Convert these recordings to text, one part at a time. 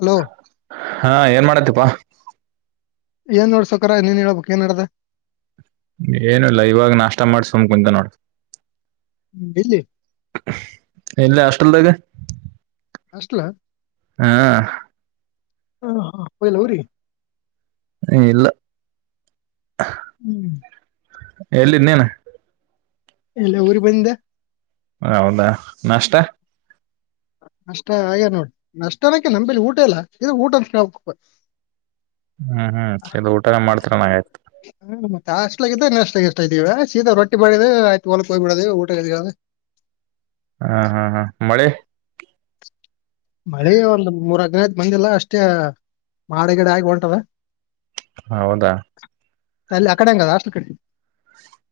Hello ಹಾ ಏನ್ ಮಾಡತಿಪ್ಪಾ ಏನ್ ನೋಡ್ಸಕರ ಇ ನೀನ್ ಹೇಳ ಬುಕ್ ಏನ್ ನಡದ ಏನು ಲ ಇವಾಗ ನಾಷ್ಟ ಮಾಡಿ ಸುಮ್ ಕುಂತೀನಿ ನೋಡ ಹ್ಮ್, ಇಲ್ಲಿ ಎಲ್ಲಿ ಹಾಸ್ಟೆಲ್ದಾಗ ಹಾಸ್ಟಲ ಹಾ ಹ ಹಾ ವರಿ ಹ ಇಲ್ಲ ಹ್ಮ್ ಎಲ್ಲಿನ್ನೇನು ಇಲ್ಲೇ ಊರು ಬಂದಿದೆ ಹೌದಾ ನಷ್ಟ ಅಷ್ಟ ಹಾಗೆ ನೋಡಿ ನಷ್ಟನಕ ನಂಬಿಲಿ ಊಟ ಇಲ್ಲ ಇದು ಊಟ ಅ ಹ್ಮ್ ಹ್ಮ್ ಚೋಲ ಊಟ ಮಾಡ್ತರ ನಂಗ ಆಯ್ತು ಹಿತ್ಲಾಗ ನೆಷ್ಟ ಎಷ್ಟ ಇದೀವ ಸೀದಾ ರೊಟ್ಟಿ ಬಡೆದು ಆಯತು ಹೊಲ್ಕ್ಕೆ ಹೋಗ್ ಬಿಡದು ಊಟ ಹಾ ಹಾ ಹಾ ಮಳೆ ಮಳೆ ಒಂದ್ ಮೂರ್ ಹದನೈದ ಮಂದಿಲ್ಲ ಅಷ್ಟೇ ಮಾಡಗಿಡ ಆಗಿ ಹೊಂಟದ ಹೌದಾ ತಲ್ಲಿ ಆ ಕಡೆ ಅಂಗದ ಹಾಸ್ಟೆಲ್ ಕಡೆ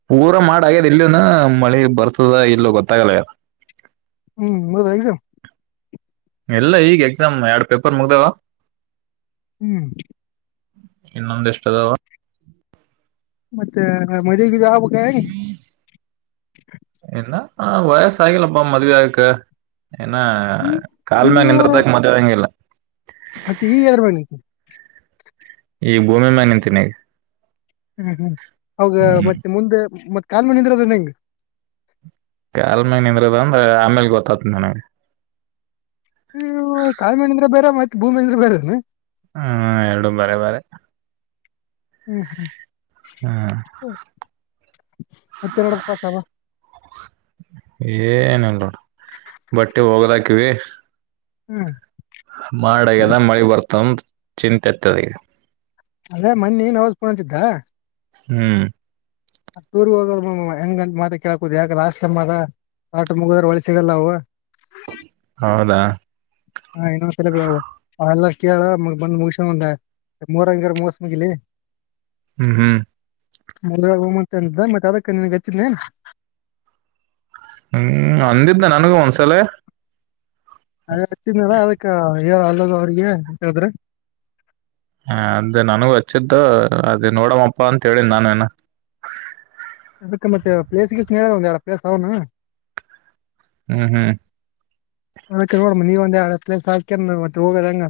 ಪೂರಾ ಮಾಡ ಆಗ್ಯದ ಇಲ್ಲಿನ ಮಳಿ ಬರ್ತದ ಇಲ್ಲ ಗೊತ್ತಾಗಲ್ಲ ಆಗಲ ಹ್ಮ್ ಮುಗಿದು ಎಕ್ಸಾಮ್ ಎಲ್ಲ ಈಗ ಎಕ್ಸಾಮ್ ಎರಡ್ ಪೇಪರ್ ಮುಗ್ದಾವ ಹ್ಮ್ ಇನ್ನೊಂದ ಇಷ್ಟದಾವ ಮತ್ತೆ ಮ [unintelligible] [unintelligible] ಹ ವಯಸ್ಸಯಿಲ್ಲಪ್ಪಾ [unintelligible] ಮದುವಾಯಕ್ಕ ಏನ ಹ್ಮ್ ಕಾಲ ಮ್ಯಾಗ ಇವ್ರು- ನಿಂದ್ರದಕ [unintelligible] ಮದವೆ ಹಂಗಿಲ್ಲ ಮತ್ತೆ ಈಗ ಎದ್ರ ಮ್ಯಾಗ ನಿಂತಿ ಈ ಭೂಮಿ ಮನ್ [unintelligible] ನಿಂತೀನಿ ಹ್ಮ್ ಹ್ಮ್ ಅವಾಗ ಹ್ಮ್ ಮತ್ತೆ ಮುಂದೆ ಮತ್ತ ಕಾಲ್ ಮಣಿಂದ್ರ [unintelligible] ಅದ ನಿಂಗ ಕಲ್ ಮೇ ನಿಂದ್ರದ ಅಂದ್ರೆ ಆಮೇಲೆ ಗೊತ್ತತ [unintelligible] ನನ್ಗೆ ನೀ ಕಾಲ್ ಮೆಲ್ ನೀತಿರೋದ್ ಬೇರೆ [unintelligible] ಮತ್ತೆ ಭೂಮಿ ಅಂದ್ರೆ ಬೇರದ ನೀ ಹ್ಮ ಎರಡು ಬೇರೆ ಬೇರೆ ಹ್ಮ್ ಹ್ಮ್ ಹ್ಮ ಹತ್ತೆರಡ ಪಾಸವಾ ಏನುಲ್ಲೋಡು ಬಟ್ಟೆ ಹೋಗದಾಗ [unintelligible] ಕಿವೇ ಹ್ಮ್ [unintelligible] ಚ ಅದೇ ಮನ್ನಿ [unintelligible] ಹ್ಮ್ ಅಷ್ಟ್ ದುರ್ ಹೋಗಲ್ ಹೆಂಗಂತ ಮಾತ ಕೇಳಕುದ ಯಾಕ [unintelligible] ಮಾತ ಆಟ ಮುಗುದ್ರ ಒಳಿ ಸಿಗಲ್ಲ ಅವು ಹೌದಾ ಹ ಇನ್ನೊಂದ್ಸಲ ಎಲ್ಲ ಕೇಳ [unintelligible] ಬಂದ್ ಮುಗಸನ್ ಒಂದ ಮೂರಂಗರ ಮೋಸ ಮುಗಲಿ ಹ್ಮ್ ಹ್ಮ್ ಮೊಳಗೆ ಹಮಂತ [unintelligible] ಅ ಮತ್ತ ಅದಕ್ಕ ನಿನ್ಗೆ ಹಚ್ಚಿದ್ದೆ ಹ್ಮ್ ಅಂದಿದ್ದ ನನ್ಗೂ ಒಂದ್ಸಲ ಅ [unintelligible] ಅದಕ್ಕ ಹೇಳ ಅಲ್ಲೋಗ ಅವ್ರಿಗೆ ಅಂತ ಹೇಳಿದ್ರೆ ಹ ಅಂದೆ [unintelligible] ನನಗೂ ಹಚ್ಚಿದ್ದು ಅದ ನೋಡಮ್ಮಪ್ಪಾ ಅಂತ ಹೇಳ ನಾನೇನು [unintelligible] [unintelligible] ಮ ಹ್ಮ್ ಹ್ಮ್ ಸಾಕ [unintelligible] ಮತ್ತೆ ಹೋಗದ ಹಂಗ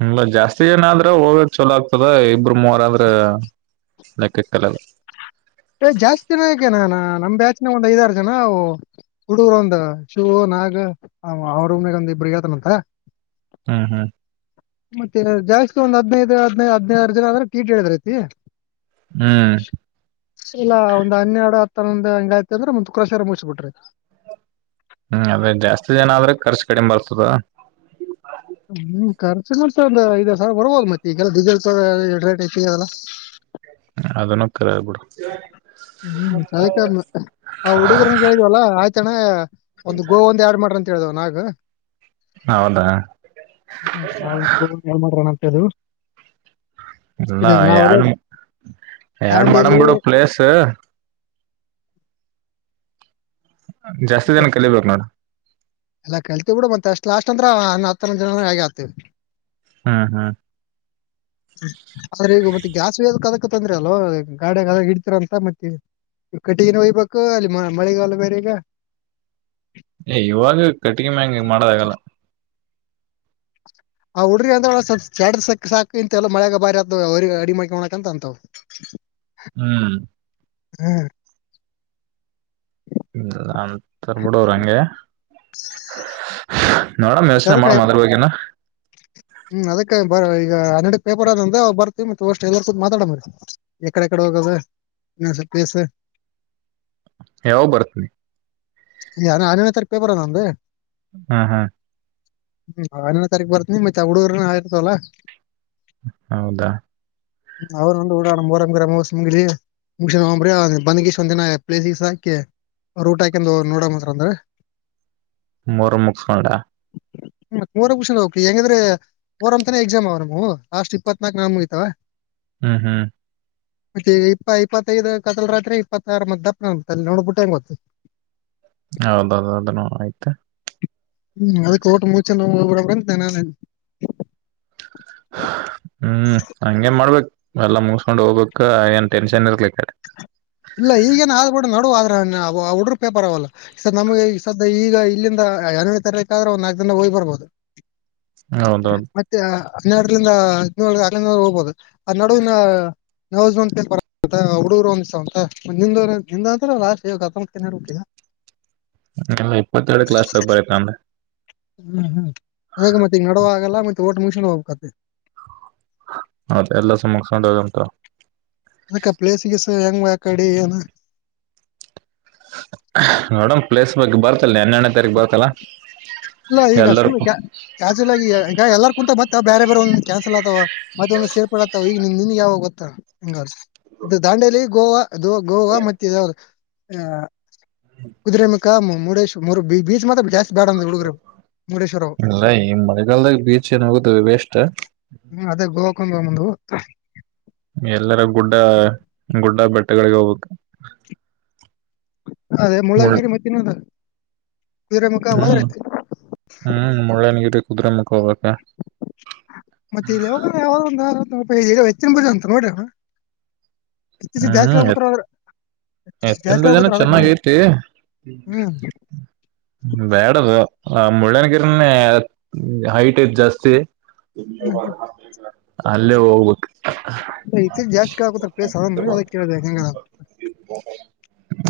ಹಲ್ಲ ಜಾಸ್ತಿ ಜನ ಆದ್ರೆ ಹೋಗಕ್ ಚಲೋ ಆಗ್ತದ ಇಬರು ಮೂವರ್ಂದ್ರ ಲೆಕ್ಕಕ್ಕಲದ [unintelligible] ಏ್ ಜಾಸ್ತಿ ಜನ ಯಾಕೆ ನಾನ [unintelligible] ನಮ್ ಬ್ಯಾಚ್ ಒಂದ್ ಐದಾರು ಜನ ಹುಡುಗರ ಒಂದ್ ಶಿವು ನಾಗ ಅವ ರೂಮ್ನಾಗ [unintelligible] ಒಂದ್ ಇಬ್ರಗ್ ಹಳ್ತನಂತ ಹ್ಮ್ ಹ್ಮ್ ಮತ್ತೆನಾದ [unintelligible] ಜಾಸ್ತಿ ಒಂದ್ ಹದಿನೈದ್ ಹದನೈದು ಹದಿನಾರು ಜನ ಅಂದ್ರೆ ಟೀಟ್ ಹೇಳಿದ್ರ ಐತಿ ಹ್ಮ್ ಇಲ್ಲ ಒಂದ್ ಹನ್ನೆರಡು ಹತನ್ನೋದು ಹಂಗ ಆಯ್ತಿ ಅಂದ್ರೆ ಮುತ್ ಕ್ರೋಶಾರ [unintelligible] ಮುಗಸಬಿಟ್ರಿ ಹ್ಮ್ ಅದೇ ಜಾಸ್ತಿ ಜನ ಆದ್ರೆ ಖರ್ಚು ಕಡಿಮೆ ಬರ್ತದ ಹ್ಮ್ ಕರ್ ಸಿಮ ಒ ಐದ್ ಸರ ಬರ್ರುವದು ಮತ್ತ ಈಗೆಲ್ಲ ಡಿಸೆಲ್ ರೇಟ್ ಐತಿದೆಲ್ಲ ಅದನ್ನೊಕ್ಕ ಬಿಡ ಹ್ಮ್ ಅದ ಕಾರಣ ಆ ಹುಡುಗರನ ಕಿದವಲ್ಲ ಆಯ್ತ ತಣ ಒಂದು ಗೋ ಒಂದ ಎರಡ್ ಮಾಡ್ರ ಕೇಳ್ದಾವ ನಾಗ ಹೌದಾ ಹ್ಮ ನಾ ಮಾಡ್ರಣ ಹದು ಇದೆಲ ಯನ್ ಯಡ್ ಮಾಡಮ್ ದಾಂಡೇಲಿ ಬಿಡು ಪ್ಲೇಸ್ ಜಾಸ್ತಿ ಜನ ಕಲಿಬೇಕ ನೋಡ ಎಲ್ಲಾ ಕೇಳುತ್ತೀವಿ ಬಿಡು ಮತ್ತತ್ ಅಷ್ಟ್ ಲಾಸ್ಟ್ ಅಂದ್ರ ಹ ಹತ್ತ ಜನ ಹೇಗ ಆಗ್ತವಿ ಹ್ಮ್ ಹ್ಮ್ ಹ ಸರ್ ಮತ್ತೆ ಗ್ಯಾಸ್ ಒಯ್ಯ್ ಬೇಕಾಗುತ್ತೆ ತಂದ್ರಿ ಅಲ್ ಗಾಡಗ ಹಿಡ್ತಿರ ಅಂತ ಮತ್ತೆ ಕಟ್ಟಿಗಿನ ಓಯ್ಬೇಕು ಅಲ್ಲಿ ಮಳೆಗಾಲ್ಲ ಬೇರೆ ಇದೆ ಏ ಇವಾಗ ಕಟ್ಟಿಗೆ ಮ್ಯಾಂಗ ಮಾಡೋದಾಗಲ್ಲ ಆ ಹುಡ್ರಿ ಅಂದ ಒ ಚಡ ಸಾಕು ಇಂತೆಲ್ಲ ಮಳ್ಯಾಗ ಬಾರಿ ಅ ಅವ ಅಡಿ ಮಾಡಕ ಮಾಡಕಂತ ಅಂತವ್ ಹ್ಮ್ ಹ್ಮ್ ಇಲ್ಲ ಅ ತರ್ರ್ಬಿಡ ಅವ್ರ ಹಂಗೆ ನೋಡಮ್ ಮತ್ತೆ ಯೋಚನೆ ಅದಕ್ಕೆ ಮಾಡ್ ಮದ್ರ ಬಗ್ಗಿನ ಹ್ಮ್ ಅದಕ್ಕೆ ಬರ ಈಗ ಹನ್ನೆರಡು ಹೋಗ್ಬರ್ ಬರ್ತವಿ ಮತ್ತ ಅಷ್ಟ ಎಲ್ಲರ್ ಸ ಮಾತಾಡ ಮರಿ ಎಕಡೆಕಡೆ ಹೋಗದ ಇ ಪ್ಲೇಸ್ ಯಾವಾಗ ಬರುತ್ತೀರಿ ಆರನೇ ತಾರೀಖು ಹೋಗು ಬರೊನೊಂದು ಹಾ ಹಾ ಹೂ ಹನ್ನೆರೆಡು ನೇ ತಾರೀಕು ಬರ್ತೀನಿ ಮತ್ತೆ ಹುಡುಗರು ಆಯುರ್ಥವಲ್ಲ ಹೌದಾ ಅವರು ಒಂದು ಓಡಾರ ಮುರಾಗು ಮುಗ ಹ್ರಿ ಬಂದ್ಗೀಷ್ಟ ಒಂದ ದಿನ ಪ್ಲೇಸ್ಸ್ ಹಾಕಿ ರೂಟ್ ಹಾಕಿ ನೋಡ ಮಾತ್ರ ಅಂದ್ರೆ ಮೂರು ಮುಗಸ್ಕೊಂಡ ಹ್ಮ ಮೂರ ಕಷನ್ ಹೋಗ್ಗಂದ್ರೆ ಮೊಹರಮ್ತನ ಎಕ್ಸಾಮ್ ಅವ ನಮ ಲಾಸ್ಟ್ ಇಪ್ಪತ್ನಾಕ ನ ಮುಗಿತಾವ ಹ್ಮ್ ಹ್ಮ್ ಮತ್ತೆ ಇಪ್ಪ ಇಪ್ಪತ್ತೈದು ಕತ್ತಲು ರಾತ್ರಿ ಇಪ್ಪತ್ತಾರ್ ಮತ್ ದಪ್ಪನ ಅಂತ ಅಲ್ಲಿ ನೋಡ್ಬಿಟ್ಟ ಹೆಂಗ ಹೋಗ್ತಿ ಹೌದೌದೌದನು ಆಯ್ತು ಹ್ಮ್ ಅದಕ್ಕೆ ವೋಟು ಮುಚೆ ನಾವು ಬಿಡಬ್ರ ಅಂತ ನ ಹಾ..... ಹ್ಮ್ ಹಂಗೆ ಮಾಡ್ಬೇಕು ಎಲ್ಲ ಮುಗಿಸಸ್ಕೊಂಡ್ ಹೋಗ್ಬೇಕಕ್ ಏನ್ ಟೆನ್ಷನ್ ಇರ್ಲಿ ಕಡೆ ಇಲ್ಲ ಈಗೇನ ಆದ್ಬೂಡ ನೋಡ ಆದ್ರ ಹಡ್ರ ಪೇಪರ್ ಅವಲ್ಲ ನಮ್ಗೆ ಸ ಈಗ ಇಲ್ಲಿಂದ ಎರಡನೇ ತಾರೀಕು ಆದ್ರೆ ಒಂದು ನಾಲ್ಕಕ್ ದಿನ ಹೋಗ್ ಬರ್ಬೋದು ಹೌದೌದು ಮತ್ತೆ ಹನ್ನೆರಡ್ಲಂದ ಹದಿನೇಳ ಆಗ್ಲ ಹೋಗಬಹುದು ಆದ ನಡುವಿನ ನ [unintelligible] ಹುಡುಗರು ಒಂದ ನಿಂದ ಅಂತ್ರ ಲಾಸ್ಟ್ ಇವ ಹಾತೊಬ್ಬತ್ತು ದಿನ ಇರಬೇಕ ಇಲ್ಲ ಇಪ್ಪತ್ತೆರಡು ಲಾಸ್ಟ್ ಪೇಪರ್ ಐತಿ ನಂದ ಹ್ಮ್ ಹ್ಮ್ ಅದೆ ಮತ್ತೆ ಈಗ ನಡುವ ಆಗಲ್ಲ ಮತ್ತೆ ವೋಟು ಮುಗಿಸಿಕೊಂಡು ಹೋಗಬೇಕಾದ ಅದು ಎಲ್ಲ ಮುಗಿಸಿಕೊಂಡು ಹೋಗು ಅಂತ ಹೇಳು ಅಕ್ಕ ಪ್ಲೇಸಿಗೀಸ್ ಹೆಂಗ ಅ ಕಡೆ ಏನು ನೋಡೋಣ ಪ್ಲೇಸ್ ಬಗ್ಗೆ ಬರ್ತಲ್ಲ ಹನ್ನೆ ಎರಡನೇ ತಾರೀಕು ಬರ್ತಲ್ಲ ಇಲ್ಲ ಈಗ ಸುಮ್ಮ್ ಎಲ್ಲರಿಗೂ ಕ್ಯಾ ಜುಯಲ್ ಆಗಿ ಈಗ ಎಲ್ಲಾರ್ ಕುಂತ ಮತ್ತ ಬೇರೆ ಬೇರೆ ಕ್ಯಾನ್ಸಲ್ ಆತ ಮತ್ತಂದ ಸೇರ್ಪಡತವ ಈಗ ನಿನ್ಗೆ ಯಾವ ಗೊತ್ತಂಗ ದಾಂಡೇಲಿ ಗೋವಾ ಗೋವಾ ಮತ್ತ ಆ ಕುದುರೆಮುಖ ಮುರುಡೇಶ್ವರ ಬೀಚ್ ಮಾತ್ರ ಜಾಸ್ತಿ ಬ್ಯಾಡ ಅಂದ್ರ ಹುಡುಗರು ಮುರುಡೇಶ್ವರ ಅವು ಇಲ್ಲ ಈ ಮಳೆಗಾಲದಾಗ ಬೀಚ್ ಏನ್ ಹೋಗುತ್ತವೆ ವೇಸ್ಟ್ ಇವಾಗ ಮುಂದೊತ್ತಾ ಎಲ್ಲರ ಗುಡ್ಡ ಗುಡ್ಡ ಬೆಟ್ಟಗಳಿಗೆ ಹೋಗ್ಬೇಕು ಅದೇ ಮುಳ್ ಮುಳ್ಳಂಗಿರಿ ಮತ್ತ ಏನದ ಹ್ಮ್ ಹ್ಮ್ ಮುಳ್ಳಯ್ಯನಗಿರಿ ಮುದ್ರಲಯಕ ಹೋಗದ ಮತ್ತ ಇ ಯ ಯಾವ ಒಂದಾದ ಅಂತ ನೋಡ ಗ ಹೆಚ್ಚಿನ ಬೀಜ ಅಂತ ನೋಡಿದನು ಹ್ಮ್ ಎತ ಎತ್ತನ್ ಜಾಸ್ತಿ ಬಗ್ಗೆ ಆಗುತ್ತಾರ ಚೆನ್ನಾಗ ಅದಕ್ಕ ಐತಿ ಹ್ಮ್ ಬ್ಯಾಡದು ಹ ಮುಳ್ಳನಗಿರನೇ ಹೈಟ್ ಐತ್ ಜಾಸ್ತಿ [inaudible] ಹ್ಮ್ ಅಲ್ಲೇ ಹೋಗ್ಬೇಕುು ಎತ್ತಿಗೆ ಜಾಸ್ತಿ ಕೇಳಕತ್ತಾರ ಪೀಸ ಹ ಅದ ಕೇಳಿದೆ ಹೆಂಗ ಹೆಂಗ ಅಂತ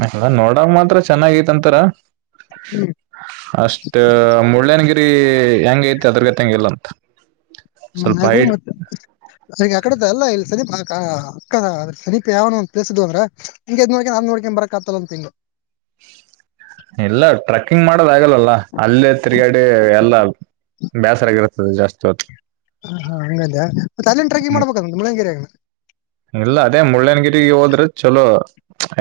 ಅದ ನೋಡಕ್ ಮಾತ್ರ ಚೆನ್ನಾಗೈತ್ಂತರ ಹ್ಮ್ ಅಷ್ಟ ಮುಳಯ್ಯನಗಿರಿ ಈ ಹೆಂಗ ಐತಿ ಅದರಲ್ಲಿ ಎತ್ತಂಗಿಲ್ಲ ಅಂತ ಹ್ಮ್ ಸ್ವಲ್ಪ ಅದು ಹೈಟ್ ಮತ್ತ ಈ ಕಡೆ ಎಲ್ಲಾ ಸಮೀಪ ಕ ಸಮಿಪ್ ಯಾವರ ಪ್ಲೇಸ್ ಇದ್ದುವ ಅಂದ್ರ ಇದು ನೋಡಿಕೊಂಡು ಅದು ನೋಡಕೊಂಡು ಬರ್ಲಾ ಕಾತಂತ ಇಲ್ಲ ಟ್ರೆಕ್ಕಿಂಗ್ ಮಾಡೋದ ಆಗಲ್ಲಲ್ಲ ಅಲ್ಲೇ ತಿರ್ಗಡೆ ಎಲ್ಲ ಬೇಸರಗರ್ತದೆ ಜಾಸ್ತಿ ಹೊತ್ತು ಹ ಹಾ ಹಂಗಾದ ಹಾ ಮತ್ತ ಅಲ್ಲಿ ಟ್ರ್ಯಾಕಿಂಗ್ ಮಾಡಬೇಕಾತ್ ಮುಳ್ಳಯ್ಯನಗಿರಿ ಇಲ್ಲ ಅದೇ ಮುಳ್ಳ್ಯನಗಿರಿ ಹೋದ್ರೆ ಚಲೋ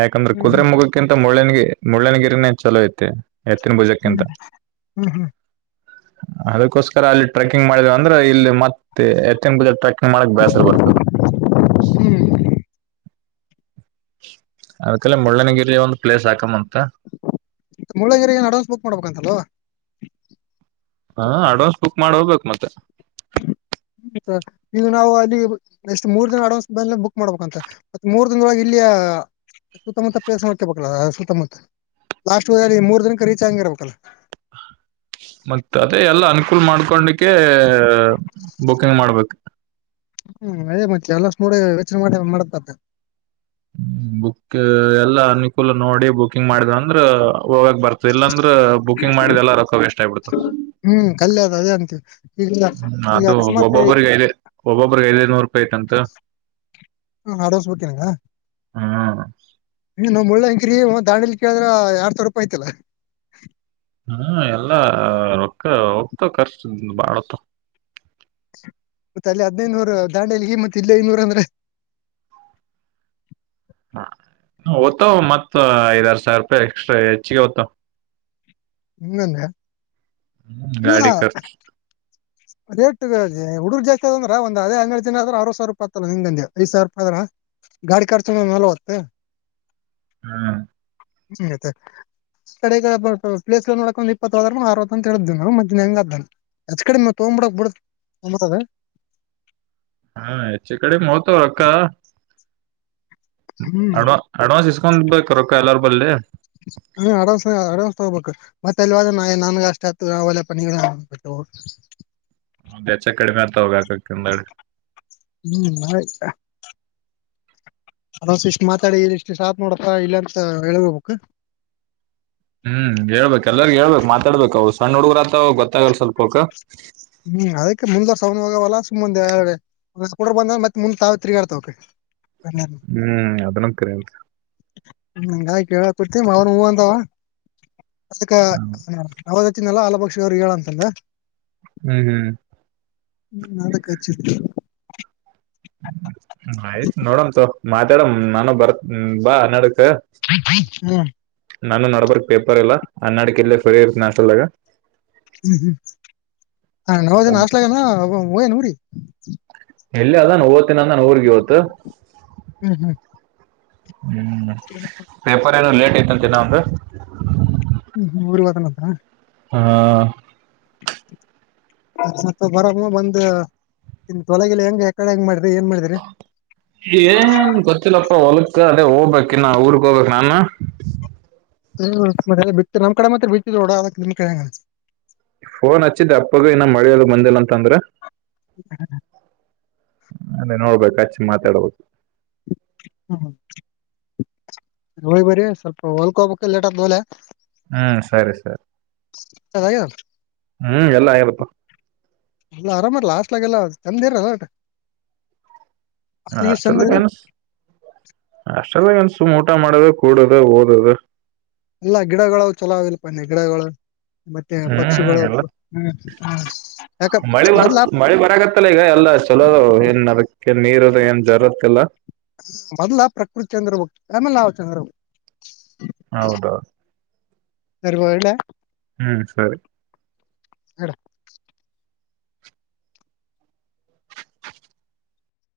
ಯಾಕಂದ್ರೆ ಹ್ಮ್ ಕುದುರೆೆ ಹ್ಮ್ ಮುಗಕ್ಕಿಂತ ಮುಳ್ಳನಗಿರಿ ಗೆ ಮುಳ್ಳ್ಯನಗಿರಿನೇ ಚಲೋ ಐತೆ ಏತ್ತನ ಬುಜಕ್ಕ [unintelligible] ಹ್ಮ್ ಇಂತ ಹ್ಮ್ ಅದಕ್ಕೋಸ್ಕರ ಅಲ್ಲಿ ಟ್ರೆಕ್ಕಿಂಗ್ ಮಾಡಿದವ ಅಂದ್ರೆ ಇಲ್ಲಿ ಮತ್ತೆ ಎತ್ತಂಗ ಬಜ ಟ್ರೆಕ್ಕಿಂಗ್ ಮಾಡಕ್ ಬೇಸರ ಬರ್ತದೆ ಹ್ಮ ಅದಕ್ಕೆಲ್ಲ ಮುಳ್ಳನಗಿರಿಯ ಒಂದ್ ಪ್ಲೇಸ್ ಹಾಕಮ [unintelligible] ಮುಳ್ಳಂಗಿರಿ ಏನ್ ಅಡ್ವಾನ್ಸ್ ಬುಕ್ ಮಾಡ್ಬೇಕಂತಲ್ವಾ ಹಾ ಅಡ್ವಾನ್ಸ್ ಬುಕ್ ಮಾಡ ಹೋಗ್ಬೇಕು ಮತ್ತೆ ಈಗ ನಾವು ಅಲ್ಲಿ ಎಷ್ಟು ಮೂರ್ ದಿನ ಅಡ್ವಾನ್ಸ್ ಬುಕ್ ಮಾಡ್ಬೇಕಂತ ಮತ್ತ ಮೂರ್ ದಿನೊಳಗೆ ಇಲ್ಲಿಯ ಸುತ್ತಮುತ್ತ ಪ್ಲೇಸ್ ನೋಡ್ತಿರ್ಬೇಕಲ್ಲ ಸುತ್ತಮುತ್ತ ಲಾಸ್ಟ್ಲ್ ಮೂರ್ ದಿನಕ್ಕೆ ರೀಚ್ ಆಗಿ ಇರ್ಬೇಕಲ್ಲ ಮತ್ತ ಅದೇ ಎಲ್ಲ ಅನುಕೂಲ ಮಾಡ್ಕೊಂಡಿಕೆ ಬುಕಿಂಗ್ ಮಾಡ್ಬೇಕು ಹ್ಮ್ ಮತ್ತೆ ಎಲ್ಲಷ್ಟ ನೋಡಿ ಯೋಚನೆ ಮಾಡಿ ಮಾಡತ ಹ್ಮ ಬುಕ್ ಎಲ್ಲಾ ಅನುಕೂಲ ನೋಡಿ ಬುಕಿಂಗ್ ಮಾಡಿದ ಅಂದ್ರ ಹೋಗಕ್ ಬರ್ತ ಎಲ್ಲಾಂದ್ರ ಬುಕಿಂಗ್ ಮಾಡಿದ ಎಲ್ಲ ರೊಕ್ಕ ವೇಸ್ಟ್ ಆಗ್ಬಿಡ್ತು ಹ್ಮ್ ಕಲ್ಯ ಅದ ಅದೇ ಅಂತೀವಿ ಈಗ ಹ್ಮ ಈಗ ಅದು ಅಕಸ್ಮಾತ್ ಒಬ್ಬೊಬ್ಬ್ರಿಗೆ ಐದ ಒಬ್ಬೊಬ್ಬ್ರಿಗೆ ಐದೈದುನೂರು ರೂಪಾಯಿ ಐತಂತ ಹ ಅಡ್ವಾನ್ಸ್ ಬುಕಿಂಗ್ ಹ ಹ್ಮ್ [unintelligible] ನಮ್ಮಳ್ಳ ಕರಿ ದಾಂಡಿಲಿ ಕೇಳಿದ್ರ ಎರಡ ಸಾವರ್ ರೂಪಾಯಿ ಐತಲ್ಲಾ ಹ್ಮ ಎಲ್ಲಾ ರೊಕ್ಕ ಹೋಗ್ತ [unintelligible] ಬಾಳತ ಮತ್ತೆ ಅಲ್ಲಿ ಹದ್ನೈನೂರ ದಾಂಡಿಯಲಿಗೆ ಮತ್ತೆ ಇಲ್ಲಿ ಐನೂರ ಅಂದ್ರೆ ಹಾ ಓ್ತ ಮತ್ತ [unintelligible] ಐದಾರು ಸಾವಿರ ರೂಪಾಯಿ ಎಕ್ಸ್ಟ್ರಾ ಹೆಚ್ಚಿಗೆ ಹೊತ್ತು ಹ್ಮಲ್ಲ [unintelligible] ಗಾಡಿ ಖರ್ಚ್ ರೇಟ್ ಹುಡುಗರ್ ಜೊತೆ ಅದಂದ್ರ ಒಂದ್ದೇ ಹನ್ನೆರಡು ದಿನ ಆದ್ರ ಆರ್ ಸಾವಿರ ರೂಪಾಯಿತ್ತಲ್ಲ ನಿಂಗಂ ಐ ಸಾವಿರ ರೂಪಾಯಿ [unintelligible] ಅ ಆದ್ರ ಗಾಡಿ ಖರ್ಚು ನಲ್ವತ್ ಹ್ಮ್ ಹ ಕಡೆ ಪ್ಲೇಸ್ ನೋಡಕ ಒಂದ್ ಇಪ್ಪತ್ತು ಅರ್ವತು ಅಂತ ಹೇಳ [unintelligible] ಹೆಂಗ ಅದ್ದ [unintelligible] [unintelligible] ಹಾ ಹೆಚ ಕಡೆ ಹೋಗುತ್ತಾವ ರೊಕ್ಕ ಹ್ಮ್ ಅಡ್ವಾ ಅಡ್ವಾನ್ಸ್ ಇಸ್ಕೊಂಡ ಬೆಕ್ ರಕ್ಕ ಎಲ್ಲಾರ್. [unintelligible] ಅಡ್ವಾನ್ಸ್ ಅಡ್ವಾನ್ಸ್ ತಗೋಬೇಕು ಮತ್ತ [unintelligible] ನನ್ಗೆ ಅಷ್ಟ ಆತ ನಾವೆಲ್ಲ ಪ. [unintelligible] ಕಡಿಮೆ ಆತ ಹೋಗ [unintelligible] ಹ್ಮ್ [unintelligible] ಅಡ್ವಾನ್ಸ್ ಇಷ್ಟು ಮಾತಾಡಿ ಇ ಇಷ್ಟು ಸಾಕ್ ನೋಡತ್ತ ಇಲ್ಲ ಅಂತ ಹೇಳ್ಬೇಕು [unintelligible] ಹ್ಮ್ ಹೇಳ್ಬೇಕ್ ಎಲ್ಲರಿ ಹೇಳ್ಬೇಕ್ ಮಾತಾಡ್ಬೇಕು ಅವ್ರು ಸಣ್ಣ ಹುಡುಗರ ಆತ ಗೊತ್ತಾಗಲ್ಲ ಸ್ವಲ್ಪಕ. ಹವಲ್ಲಾ ಸುಮ್ಮ ಮುಂದ ಎರ ಕುಡ ಬಂದ ಮತ್ ಮುಂದ್ [unintelligible] ತಾವ ತಿಗಾರ್ತವಕ. ಹ್ಮ್ ಅದನು ಕರೆ [unintelligible] [unintelligible] ಅವ್ರ ಹು ಅಂತಾವ. ಅದಕ್ಕ [unintelligible] [unintelligible] ಅವ್ರು ಹೇಳಂತಲ್ಲ. ಹ್ಮ್ ಹ್ಮ್. ಹ್ಮ್ ನಡುಕ್ ಹಚ್ಚಿದ್ರು ಆಯ್ತು ನೋಡಣಂತೋ. ಮಾತಾಡ ನಾನು ಬರ್ತ್ ಬಾಡ ಹ್ಮ್. ನಾನು ನೋಡ್ಬಾರಕ್ ಪೇಪರ್ ಎಲ್ಲ ಅನ್ನಾಡಿಕ ಇಲ್ಲೇ ಫ್ರೀ ಇರ್ತನ ಅಷ್ಟಲ್ದಾಗ. ಹ್ಮ್ ಹ್ಮ್ ಹ ನವದಿನಚಲೆ ನ. ಊಯನುೂರಿ. ಎಲ್ಲಿ ಅದಾನ ಓತ್ತಿನ ಅಂದ ನಾನ ಊರ್ಗ ವತ್ತು. ಹ್ಮ್ ಹ್ಮ್. ಹ್ಮ್ ಪೇಪರ್. ಸರ್ ಲೇಟ್ ಆಗಿ ಬಂತೆ ನಾನು ಹ್ಮ್ ಹ್ಮ ಊರ್ವಾದನ ಹತ್ರರ. ಹಾ. ಬರ ಬಂದ್ ತೊಲಗಿ ಹೆಂಗ ಯಕಡೆ ಹೆಂಗ ಮಾಡಿ. ಏನ್ ಗೊತ್ತಿಲ್ಲಪ್ಪ ಹೊಲಕ್ಕ. ಅತ್ತೆ ಹೋಗ್ಬೇಕಕ್ ಇನ್ನ ಊರ್ಗ್ ಹೋಗಬೇಕಕ್ ನಾನ. ಹ್ಮ ಬಿ ನಮ್ ಕಡೆ ಮತ್ರ ಬಿಡ ನಿಮ್ ಕಡೆಂಗ. ಫೋನ್ ಹಚ್ಚಿದ್ದೆ ಅಪ್ಪಗ ಇನ್ನ ಮಳಿಯಲ್ ಬಂದಿಲ್ಲ ಅಂತ ಅಂದ್ರು. ಹ್ಮ್. ಅದೇ ನೋಡ್ಬೇಕು ಅಚ್ಚಿ ಮಾತಾಡ್ಬೇಕು. ಹ್ಮ. ಹೋಯ್ ಬರರಿ ಸ್ವಲ್ಪ ಹೊಲ್ಕೋಬ ಲೇಟ್ ಆ ಆದ ಮಲೆ. ಹ್ಮ್ ಸರಿ ಸರಿ ಹೌದು ಎಲ್ಲ ಹೌದಪ್ಪ ತಮದೇರ್ ರ ಹೊಟ. ಹಾಸ್ಟೆಲ್ ಹೊಲಸ್ ಚಲೋ ಅನಸ್ತದ ಊಟ ಮಾಡೋದು ಕೂಡದು ಓದದು ಅಲ್ಲಾ ಗಿಡಗಳು ಚಲಾವ್ಲ್ ಪನ್ನಿ ಗಿಡಗಳು ಮತ್ತೆ ಹ್ಮ್ ಪಕ್ಷಿಗಳು ಎಲ್ಲ ಹ್ಮ್ ಯಾಕ ಮಳೆ ಬರ್ ಮೊದ್ಲ ಮಳೆ ಬರಕತ್ತಲ್ಲ ಈಗ ಎಲ್ಲ ಚಲೋ ಏನ್ ಅದಕ್ಕ ಕೆಲ ನೀರದ ಏನ್ ಜರುತ್ತಿಲ್ಲ ಮೊದ್ಲ ಪ್ರಕೃತಿ ಚಂದ್ ಇರ್ಬೆಕ್ ಆಮೇಲೆ ನಾವ ಚಂದ ಇರ್ಬೆಕ್ ಹೌದೌದ ಸರ್ ಹೊರಡ್ಲಾ ಹ್ಮ್ ಸರಿ. [unintelligible]